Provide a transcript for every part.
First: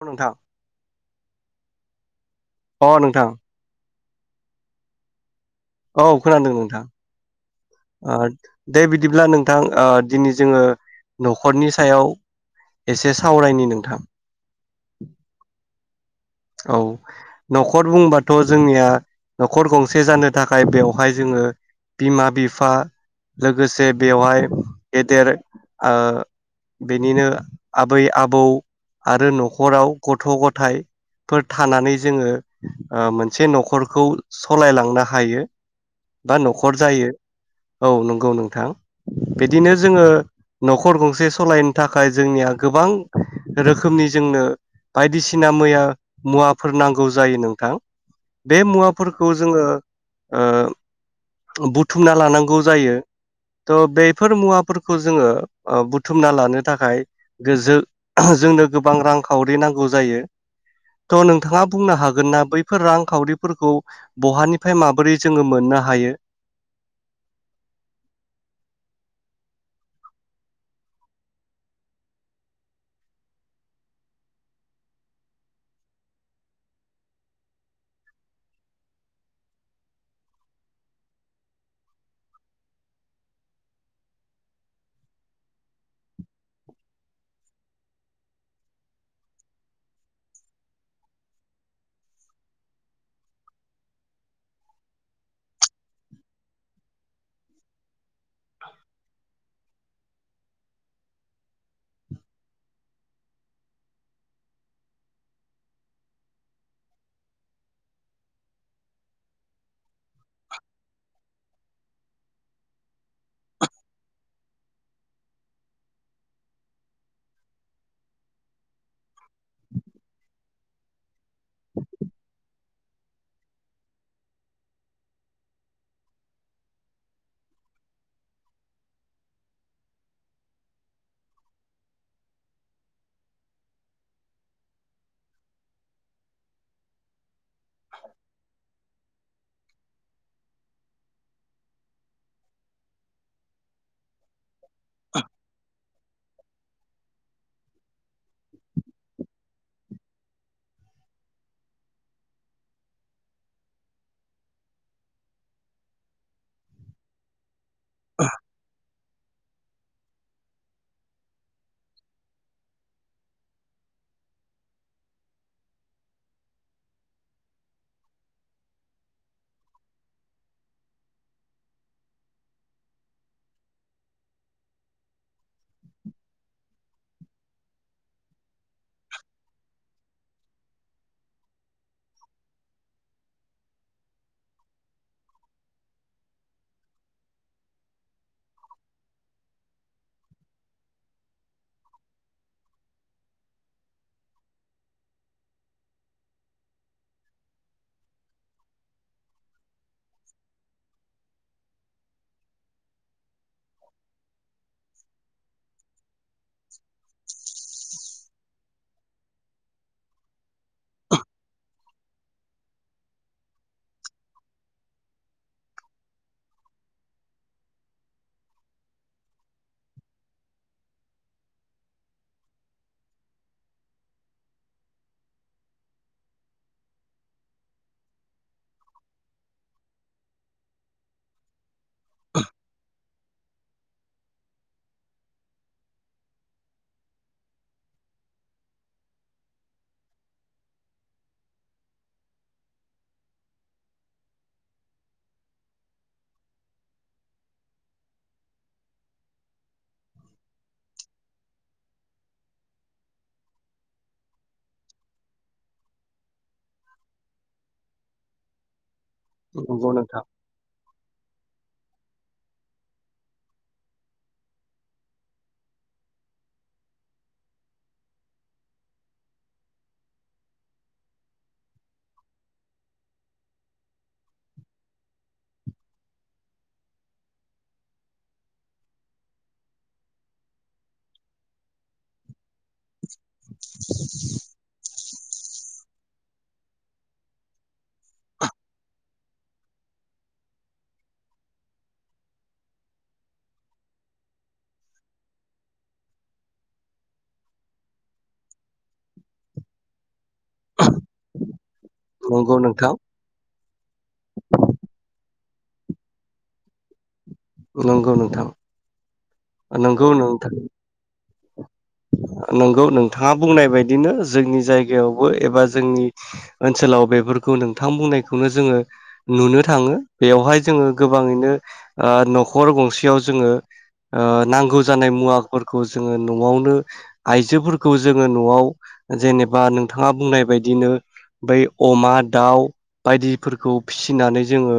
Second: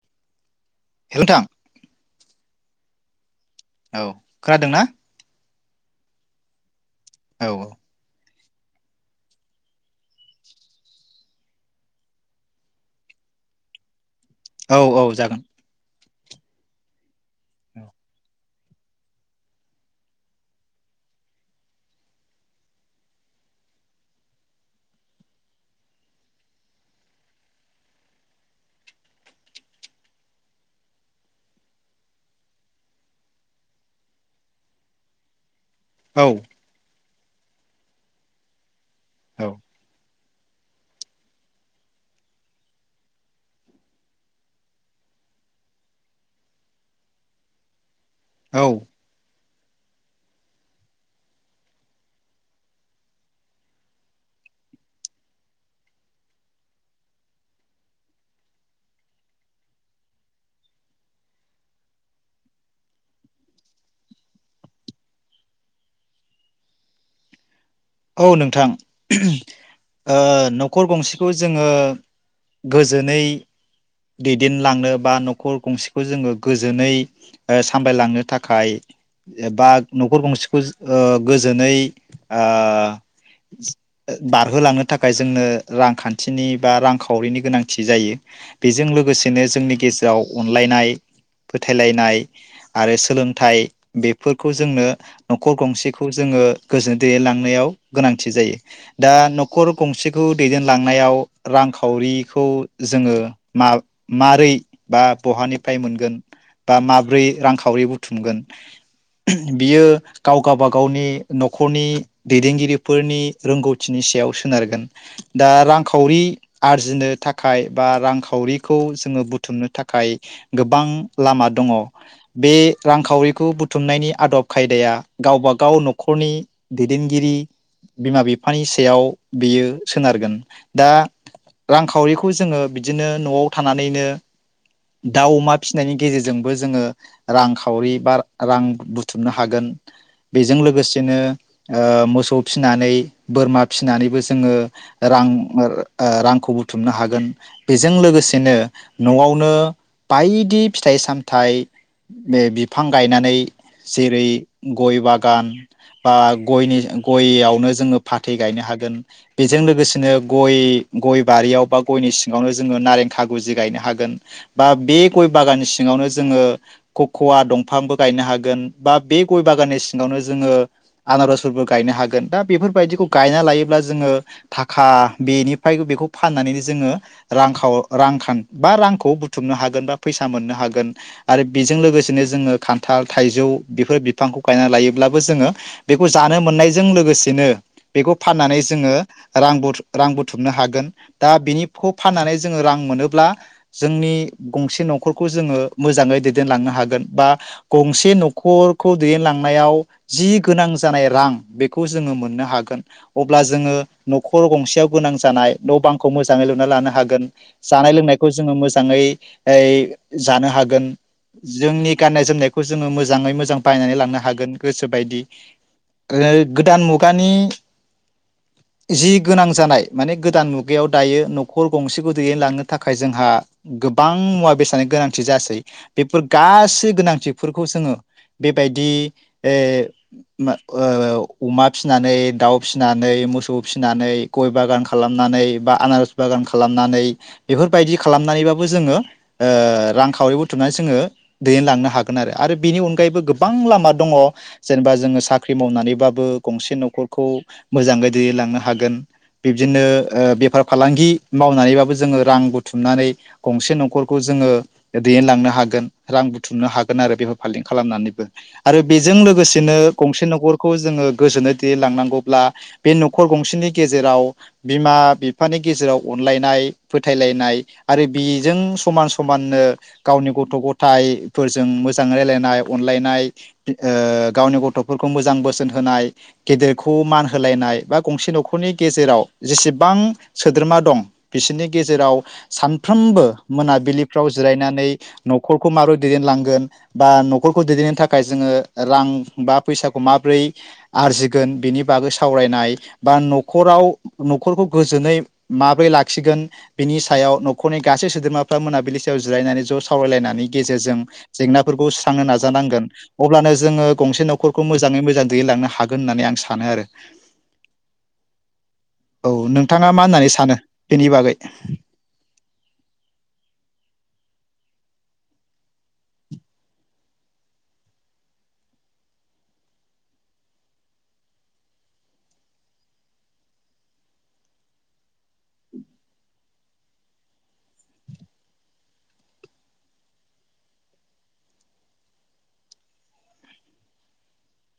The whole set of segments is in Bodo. औ नोंथां। हे नोंथां। अ नोंथां। औ खोनादोंना? औ खोनादों नोंथां। औ औ। दे बिदिब्ला नोंथां ओ दिनै जोंङो नखरनि सायाव एसे सावरायनि नोंथां। औ औ जागोन। औ। नखर बुंबाथ जोंनिया नखर गंसे जानो थाखाय बेवहाय जोंङो बिमा बिफा लोगोसे बेवहाय गेदेर ओ बेनिनो आबै आबौ आरो नखराव गथ गथाय फोर थानानै जोंङो ओ मोनसे नखरखौ सलायलांनो हायो। औ बा नखर जायो। औ नंगौ नोंथां औ बिदिनो जोङो न'खर गंसे सलायनो थाखाय जोंनिया गोबां रोखोमनि जोंनो बायदिसिना मैया मुवाफोर नांगौ जायो नोंथां बे औ मुवाफोरखौ जोङो ओ बुथुमना लानांगौ जायो थ' बेफोर मुवाफोरखौ जोङो ओ बुथुमना लानो थाखाय गोजो जोंनो गोबां रांखावरि नांगौ जायो थ' नोंथाङा बुंनो हागोन ना बैफोर रांखावरिफोरखौ बहानिफ्राय माबोरै जोङो मोननो हायो औ नोंथां ओ न'खर गंसेखौ जोङो गोजोनै दैदेनलांनो बा न'खर गंसेखौ जोङो गोजोनै ओ सामलायलांनो थाखाय बा न'खर गंसेखौ ओ गोजोनै ओ बारहोलांनो थाखाय जोंनो रांखान्थिनि बा रांखावरिनि गोनांथि जायो बेजों लोगोसेनो जोंनि गेजेराव अनलायनाय फोथायलायनाय आरो सोलोंथाइ बेफोरखौ जोंनो न'खर गंसेखौ जोङो गोजोनै दैदेनलांनायाव गोनांथि जायो दा न'खर गंसेखौ दैदेनलांनायाव रांखावरिखौ जोङो माब मारै बा बहानिफ्राय मोनगोन बा माब्रै रांखावरि बुथुमगोन बियो गाव गावबागावनि न'खरनि दैदेनगिरि फोरनि रोंगौथिनि सायाव सोनारगोन दा रांखावरि आरजिनो थाखाय बा रांखावरिखौ जोङो बुथुमनो थाखाय गोबां लामा दङ बे रांखावरिखौ बुथुमनायनि आदब खायदाया गावबागाव न'खरनि दैदेनगिरि बिमा बिफानि सायाव बियो सोनारगोन दा रांखावरिखौ जोङो बिदिनो न'आव थानानैनो दाउ अमा फिसिनायनि गेजेरजोंबो जोङो रां खावरि बा रां बुु बुथुमनो हागोन बेजों लोगोसेनो ओ मोसौ फिसिनानै बोरमा फिसिनानैबो जों जोङो रां ओर ओ रांखौ बुथुमनो हागोन बेजों लोगोसेनो न'आवनो बायदि फिथाइ सामथाइ ओ बिफां गायनानै जेरै गय बागान बा गयनि गयावनो ज जोङो फाथै गायनो हागोन बेजों लोगोसेनो गय गय बारियाव बा गयनि सिङावनो जोङो नारें खागुजि गायनो हागोन बा बे गय बागाननि सिङावनो जोङो खख'वा दंफांबो गायनो हागोन बा बे गय बागाननि सिङावनो जोङो आनारसफोरबो गायनो हागोन दा बेफोरबायदिखौ गायना लायोब्ला जोङो थाखा बेनिफ्राय बेखौ फाननानैनो जोङो रांखाउ रांखान बा रांखौ बुथुमनो हागोन बा फैसा मोननो हागोन आरो बेजों लोगोसेनो जोङो खान्थाल थाइजौ बेफोर बिफांखौ गायनानै लायोब्लाबो जोङो बेखौ जानो मोननायजों लोगोसेनो बेखौ फाननानै जोङो रां बुथु रां बुथुमनो हागोन दा बेनिखौ फाननानै जोङो रां मोनोब्ला जोंनि गंसे न'खरखौ जोङो मोजाङै दैदेनलांनो हागोन बा गंसे न'खरखौ दैदेनलांनायाव जि गोनां जानाय रां बेखौ जोङो मोननो हागोन अब ब्ला जोङो न'खर गंसेयाव गोनां जानाय न' बांखौ मोजाङै लुना लानो हागोन जानाय लोंनाय बेखौ जोङो मोजाङै ओइ जानो हागोन जोंनि गाननाय जोमनायखौ जोङो मोजाङै मोजां बायनानै लांनो हागोन गोसोबायदि ओ गोदान मुगानि जि गोनां जानाय माने गोदान मुगायाव दायो न'खर गंसेखौ दैदेन लांनो थाखाय जोंहा गोब गोबां मुवा बेसादनि गोनांथि जासै बेफोर गासै गोनांथिफोरखौ जोङो बेबायदि ओ माओ अमा फिनानै दाउ फिनानै मोसौ फिनानै गय बागान खालामनानै बा आनारस बागान खालामनानै बेफोरबायदि खालामनानैबा बो जोङो ओ रांखावरि बुथुमनानै जोङो दैदेनलांनो हागोन आरो आरो बेनि अनगायैबो गोबां लामा दङ जेनेबा जोङो साख्रि मावनानैबाबो गंसे न'खरखौ मोजाङै दैदेनलांनो हागोन बिब्दिनो ओ बेफार फालांगि मावनानैबाबो जोङो रां बुथुमनानै गंसे न'खरखौ जोङो दैदेनलांनो हागोन रां बुथुमनो हागोन आरो बेफोर फालांगि खालामनानैबो आरो बेजों लोगोसेनो नंगौ नोंथां गंसे न'खरखौ जोङो गोजोनै दैदेन लांनांगौब्ला बे न'खर गंसेनि गेजेराव बिमा बिफानि गेजेराव अनलायनाय फोथायलायनाय आरो बिजों समान समाननो गावनि गथ' गथाइफोरजों मोजां रायलायनाय अनलायनाय ओ गावनि गथ'फोरखौ मोजां बोसोन होनाय गेदेरखौ मान होलायनाय बा गंसे न'खरनि गेजेराव जेसेबां सोद्रोमा दं बिसोरनि गेजेराव सान फ्रामबो मोनाबिलिफ्राव जिरायनानै न'खरखौ माबोरै दैदेनलांगोन बा न'खरखौ दैदेननो थाखाय जोङो रां बा फैसाखौ माबोरै आरजिगोन बेनि बागै सावरायनाय बा न'खराव न'खरखौ गोजोनै माबोरै लाखिगोन बिनि सायाव न'ख खरनि गासै सोद्रोमाफ्रा मोनाबिलि सायाव जिरायनानै ज' सावरायलायनायनि गेजेरजों जेंना फोरखौ सुस्रांनो नंगौ नाजानांगोन नोंथां अब्लानो जोङो गंसे न'खरखौ मोजाङै मोजां दैदेन लांनो हागोन होननानै आं सानो आरो नंगौ नोंथां [inaudible] औ नोंथाङा मा नंगौ होननानै नोंथां सानो बेनि बागै? [inaudible] नोंगौ नोंथाङा बुंनाय बायदिनो जोंनि जायगायावबो एबा जोंनि ओनसोलाव बेफोरखौ नोंथां बुंनायखौनो जोङो नुनो थाङो। बेवहाय जोङो गोबाङैनो ओ न'खर गंसेयाव जोङो ओ नांगौ जानाय मुवाफोरखौ ज जोङो न'आवनो आइजोफोरखौ जोङो न'आव जेनेबा नोंथाङा बुंनाय बायदिनो बै अमा, दाउ बायदिफोरखौ फिसिनानै जोंङो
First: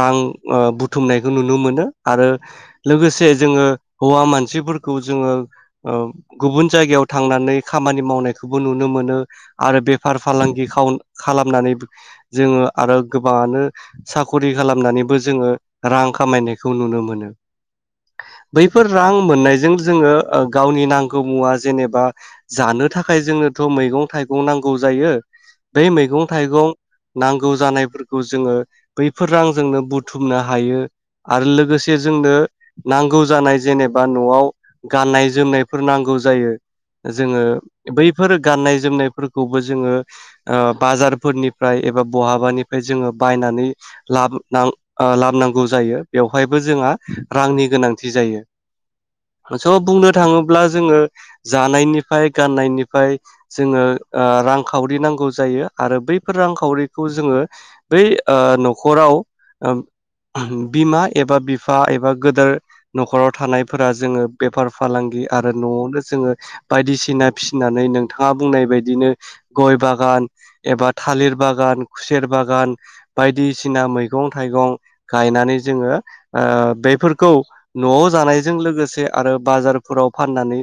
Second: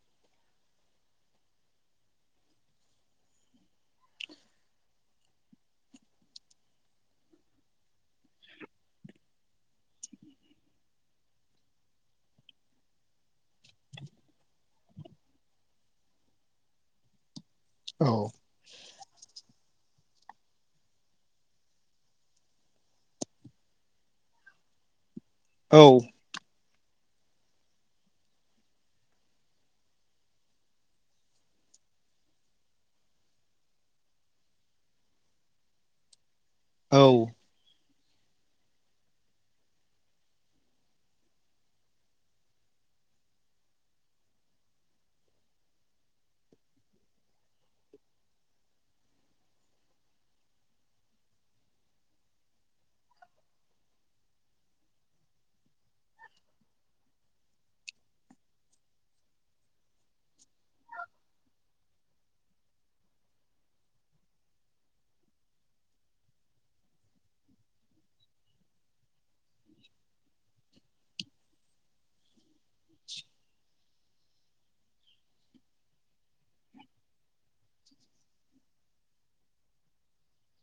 रां ओ बुथुमनायखौ नुनो मोनो आरो लोगोसे जोंङो हौवा मानसिफोरखौ जोङो ओ गुबुन जायगायाव थांनानै खामानि मावनायखौबो नुनो मोनो आरो बेफार फालांगि खाव-खालामनानैबो जोंङो आरो गोबांङानो साखरि खालामनानैबो जोंङो रां खामायनायखौ नुनो मोनो। औ बैफोर रां मोननायजों जोंङो ओ गावनि नांगौ मुवा जेनेबा जानो थाखाय जोंनोथ मैगं-थाइगं नांगौ जायो औ बै मैगं-थाइगं नांगौ जानायफोरखौ जोंङो बैफोर रांजोंनो बुथुमनो हायो आरो लोगोसे जोंनो नांगौ जानाय जेनेबा न'आव गाननाय जोमनायफोर नांगौ जायो। औ जोंङो बैफोर गान्नाय जोमनायफोरखौबो जोंङो ओ बाजारफोरनिफ्राय एबा बहाबानिफ्राय जोंङो बायनानै लाब नां ओ लाबोनांगौ जायो बेवहायबो जोंहा रांनि गोनांथि जायो। स' बुंनो थाङोब्ला जोंङो जानायनिफ्राय गाननायनिफ्राय जोंङो ओ रांखावरि नांगौ जायो आरो बैफोर रांखावरिखौ जोंङो बै ओ नखराव ओ ओहोम बिमा एबा बिफा एबा गोदोर नखराव थानायफोरा जोङो बेफार फालांगि आरो नआवनो जोंङो बायदिसिना फिसिनानै नोंथाङा बुंनाय बायदिनो गय बागान एबा थालिर बागान खुसेर बागान बायदिसिना मैगं-थाइगं गायनानै जोङो बेफोरखौ नआव जानायजों लोगोसे आरो बाजारफोराव फाननानै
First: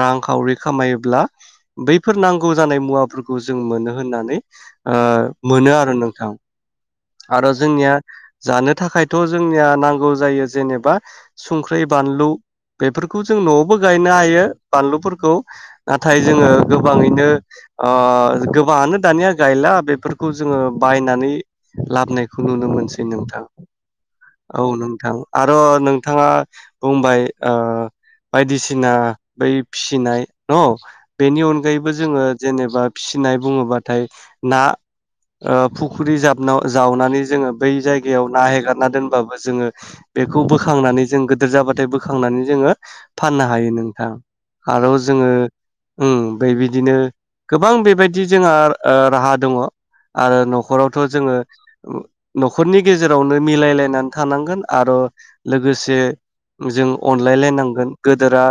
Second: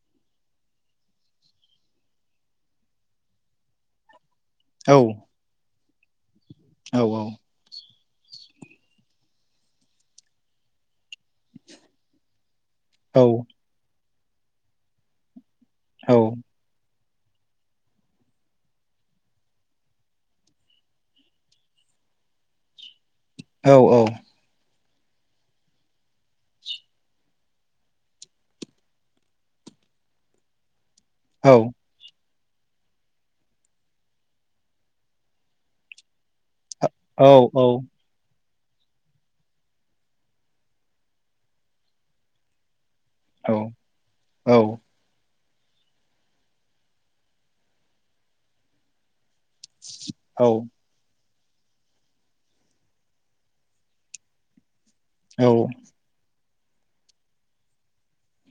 रांखावरि खामायोब्ला बैफोर नांगौ जानाय मुवाफोरखौ जों मोनो होननानै औ ओ मोनो आरो नों औ आरो जोंनिया जानो थाखायथ जोंनिया नांगौ जायो जेनेबा संख्रै बानलु बेफोरखौ औ जों नआवबो गाय नो हायो बानलुफोरखौ औ नाथाय जोंङो गोबांङै नो ओ गोबांङानो दानिया गायला बेफोरखौ जोंङो बायनानै लाबोनायखौ नुनो मोनसै नोथां औ औ नों थां आरो नोंथाङा बुंबाय ओ बायदिसिना बै फिसिनाय नवाव बेनि औ अनगायैबो जोंङो जेनेबा फिसिनाय बुंङोबाथाय ना ओ फुख्रि जाब नाव जावनानै औ जोंङो बै जायगायाव ना ए गारना दोनबाबो जोंङो बेखौ बोखांनानै जों गेदेर जाबाथाय बो खांनानै जोंङो फाननो हायो नोंथां आरो जोंङो उम बे बिदिनो गोबां बेबायदि जोंङो ओ राहा दङ आरो नखरावथ जोंङो नखरनि गेजेरावनो मिलायलायनानै थानांगोन आरो लोगोसे जों अनलायलायनांगोन गोदोरा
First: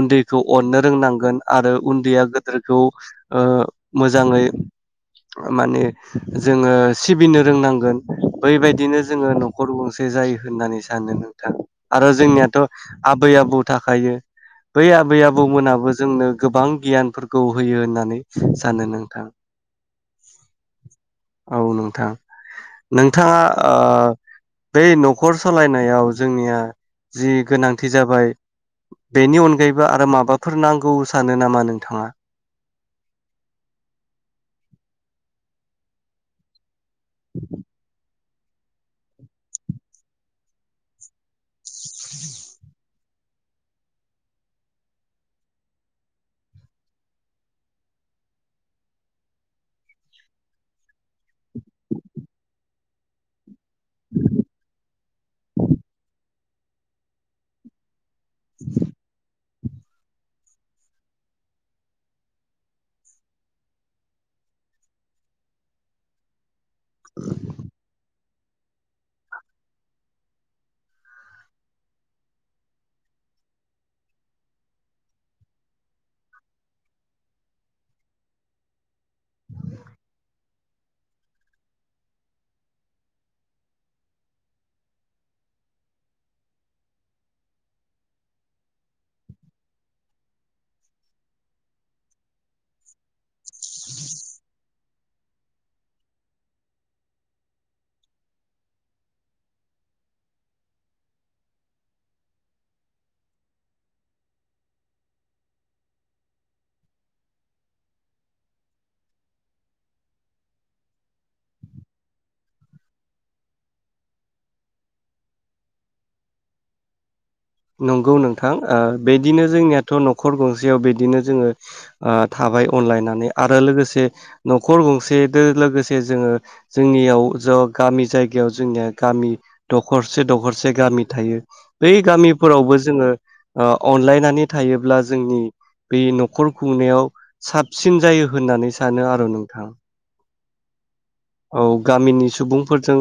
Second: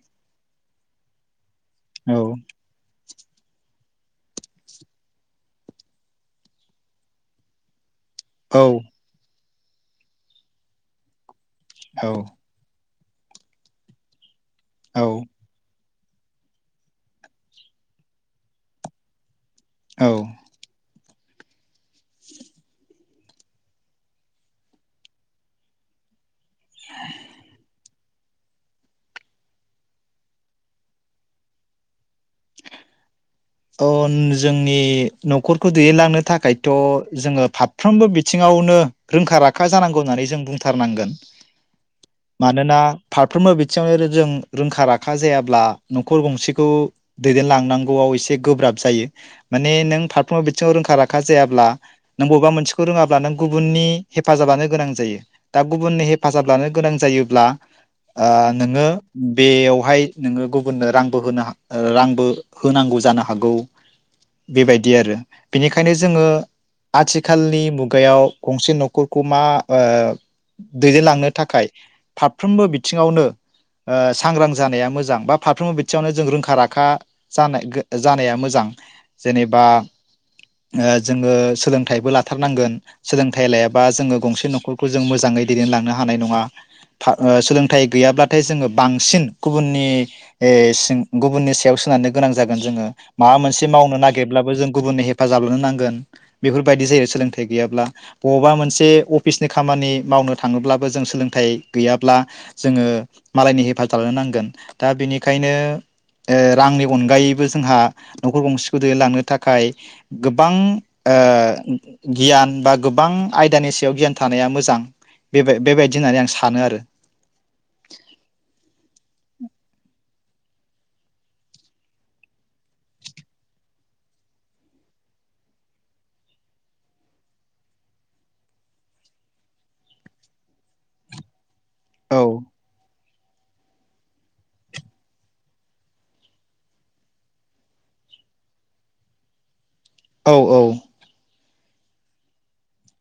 उन्दैखौ अननो रोंनांगोन आरो उन्दैया गेदोरखौ ओ मोजाङै माने जोंङो सिबिनो रोंनांगोन बै औ बायदिनो जोंङो न' खर गंसे जायो होननानै सानो नों थां आरो औ जोंनिया आबै आबौ थाखायो बै आबै आबौमोनाबो जोंनो गोबां गियानफोरखौ होयो होननानै सानो नोंथां औ औ नों नों थांङा ओ बै न'खर सालायनायाव जोंनिया गोनांथि जाबाय बेनि अनगायैबो आरो माबाफोर नांगौ सानो नामा नोंथाङा अ जोंनि न'खरखौ दैदेनलांनो थाखाय थ जोंङो फारफ्रोमबो बि थिंङावनो रोंखा राखा जानांगौ होननानै जों बुंथारनांगोन मानोना फारफ्रोमबो बिथिङावनो जों रोंखा राखा जायाब्ला न'खर गंसेखौ दैदेनलांनांगौयाव एसे गोब्राब जायो माने नों फारफ्रोमबो बिथिंङाव रोंखा राखा जायाब्ला नों बबेबा मोनसेखौ रोंङाब्ला नों गुबुननि हेफाजाबनो गोनां जायो दा गुबुननि हे फाजाब लानो गोनां जायोब्ला ओ नोंङो बेयावहाय नोंङो गुबुननो रांबो होनो ओ रांबो होनांगौ जानो हा हागौ बेबायदि आरो बेनिखायनो जोंङो आथिखालनि मुगायाव गंसे न'खरखौ मा ओ दैदेनलांनो थाखाय फारफ्रोमबो बिथिङावनो ओ सांग्रां जानाया मोजां बा फारफ्रोमबो बिथिङावनो जों रोंखा राखा जानो गोन जानाया मोजां जेनेबा जोंङो सोलोंथाइबो लाथारनांगोन सोलोंथाइ लायाबा जोंङो गंसे न'खरखौ जों मोजाङै दैदेनलांनो हानाय नंङा सोलोंथाइ गैयाब्लाथाय जोंङो बांसिन गुबुननि सि गुबुननि सायाव सोनारनो गोनां जागोन जोंङो माबा मोनसे मावनो नागिरब्लाबो जों गुबुननि हेफाजाब नांगोन बेफोर बादि जे सोलोंथाइ गैयाब्ला अबबा मोनसे अफिसनि खामानि मावनो थांङोब्लाबो सोलोंथाइ गैयाब्ला जोंङो मालायनि हेफाजाब लानो नांगोन दा बेनिखायनो ओ रांनि अनगायै बो जोंहा न'खर गंसेखौ दैलांनो थाखाय गोबां ओ गियान बा गोबां आयदानि सायाव गियान थानाया मोजां बे बेबायदि होननानै आं सानो आरो नंगौ नोंथां ओ बेदिनो जोंनियाथ' न' खर गंसेयाव बिदिनो जोंङो थाबाय अनलायनानै आरो लोगोसे न'खर गंसेजों लोगोसे जोंङो जोंनियाव ज' गामि जायगायाव जोंनिया गामि दखरसे दखरसे गामि थायो बेै औ गामि खौबो जोङो ओ अनलायनानै थायोब्ला जोंनि बे न'खर खुंनायाव साबसिन जायो होननानै सानो आरो नोंथां औ औ औ गामिनि सुबुंफोरजों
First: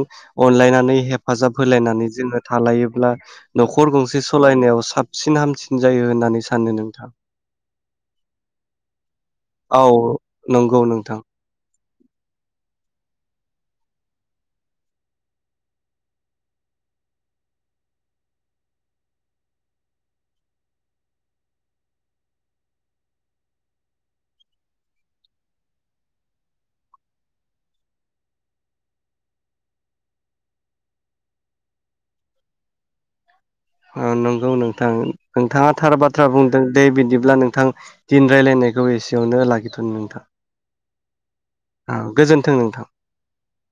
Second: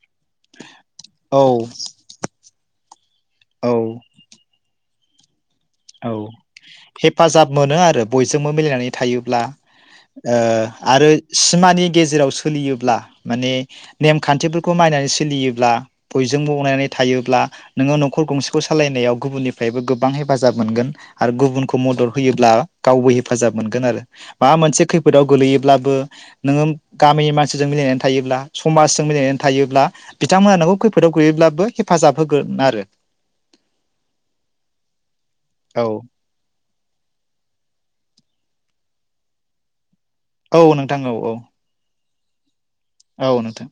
अनलायनानै औ हेफाजाब होलायनानै जोङो थालायोब्ला औ न'खर गंसे सालायनायाव साबसिन हामसिन जायो औ होननानै सानो नोंथां हेफाजाब मोनो आरो बयजोंबो मिलायनानै थायोब्ला औ ओ नंगौ आरो नोंथां सिमानि गेजेराव सोलियोब्ला माने नेम खान्थिफोरखौ मानिनानै सोलियोब्ला बयजोंबो अनलायनानै थायोब्ला नोङो न'खर गंसेखौ सालायनायाव गुबुननिफ्रायबो गोबां हेफाजाब हेफाजाब मोनगोन आरो गुबुनखौ मदद होयोब्ला गावबो हेफाजाब मोनगोन आरो माबा मोनसे खैफोदाव गोलैयोब्लाबो नोङो गामिनि मानसिजों मिलायनानै थायोब्ला समाजजों मिलायनानै थायोब्ला बिथांमोनहा नोंखौ खैफोदाव गोलैयोब्लाबो हेफाजाब होगोन आरो अ नोंगौ नोंथां नोंथाङा औ थार बाथ्रा बुंदों दे बिदिब्ला नोंथां दिनै रायलायनायखौ एसेयावनो लाखिथ'नि नोंथां औ नोंथां औ औ गोजोन्थों नोंथां औ नोंथां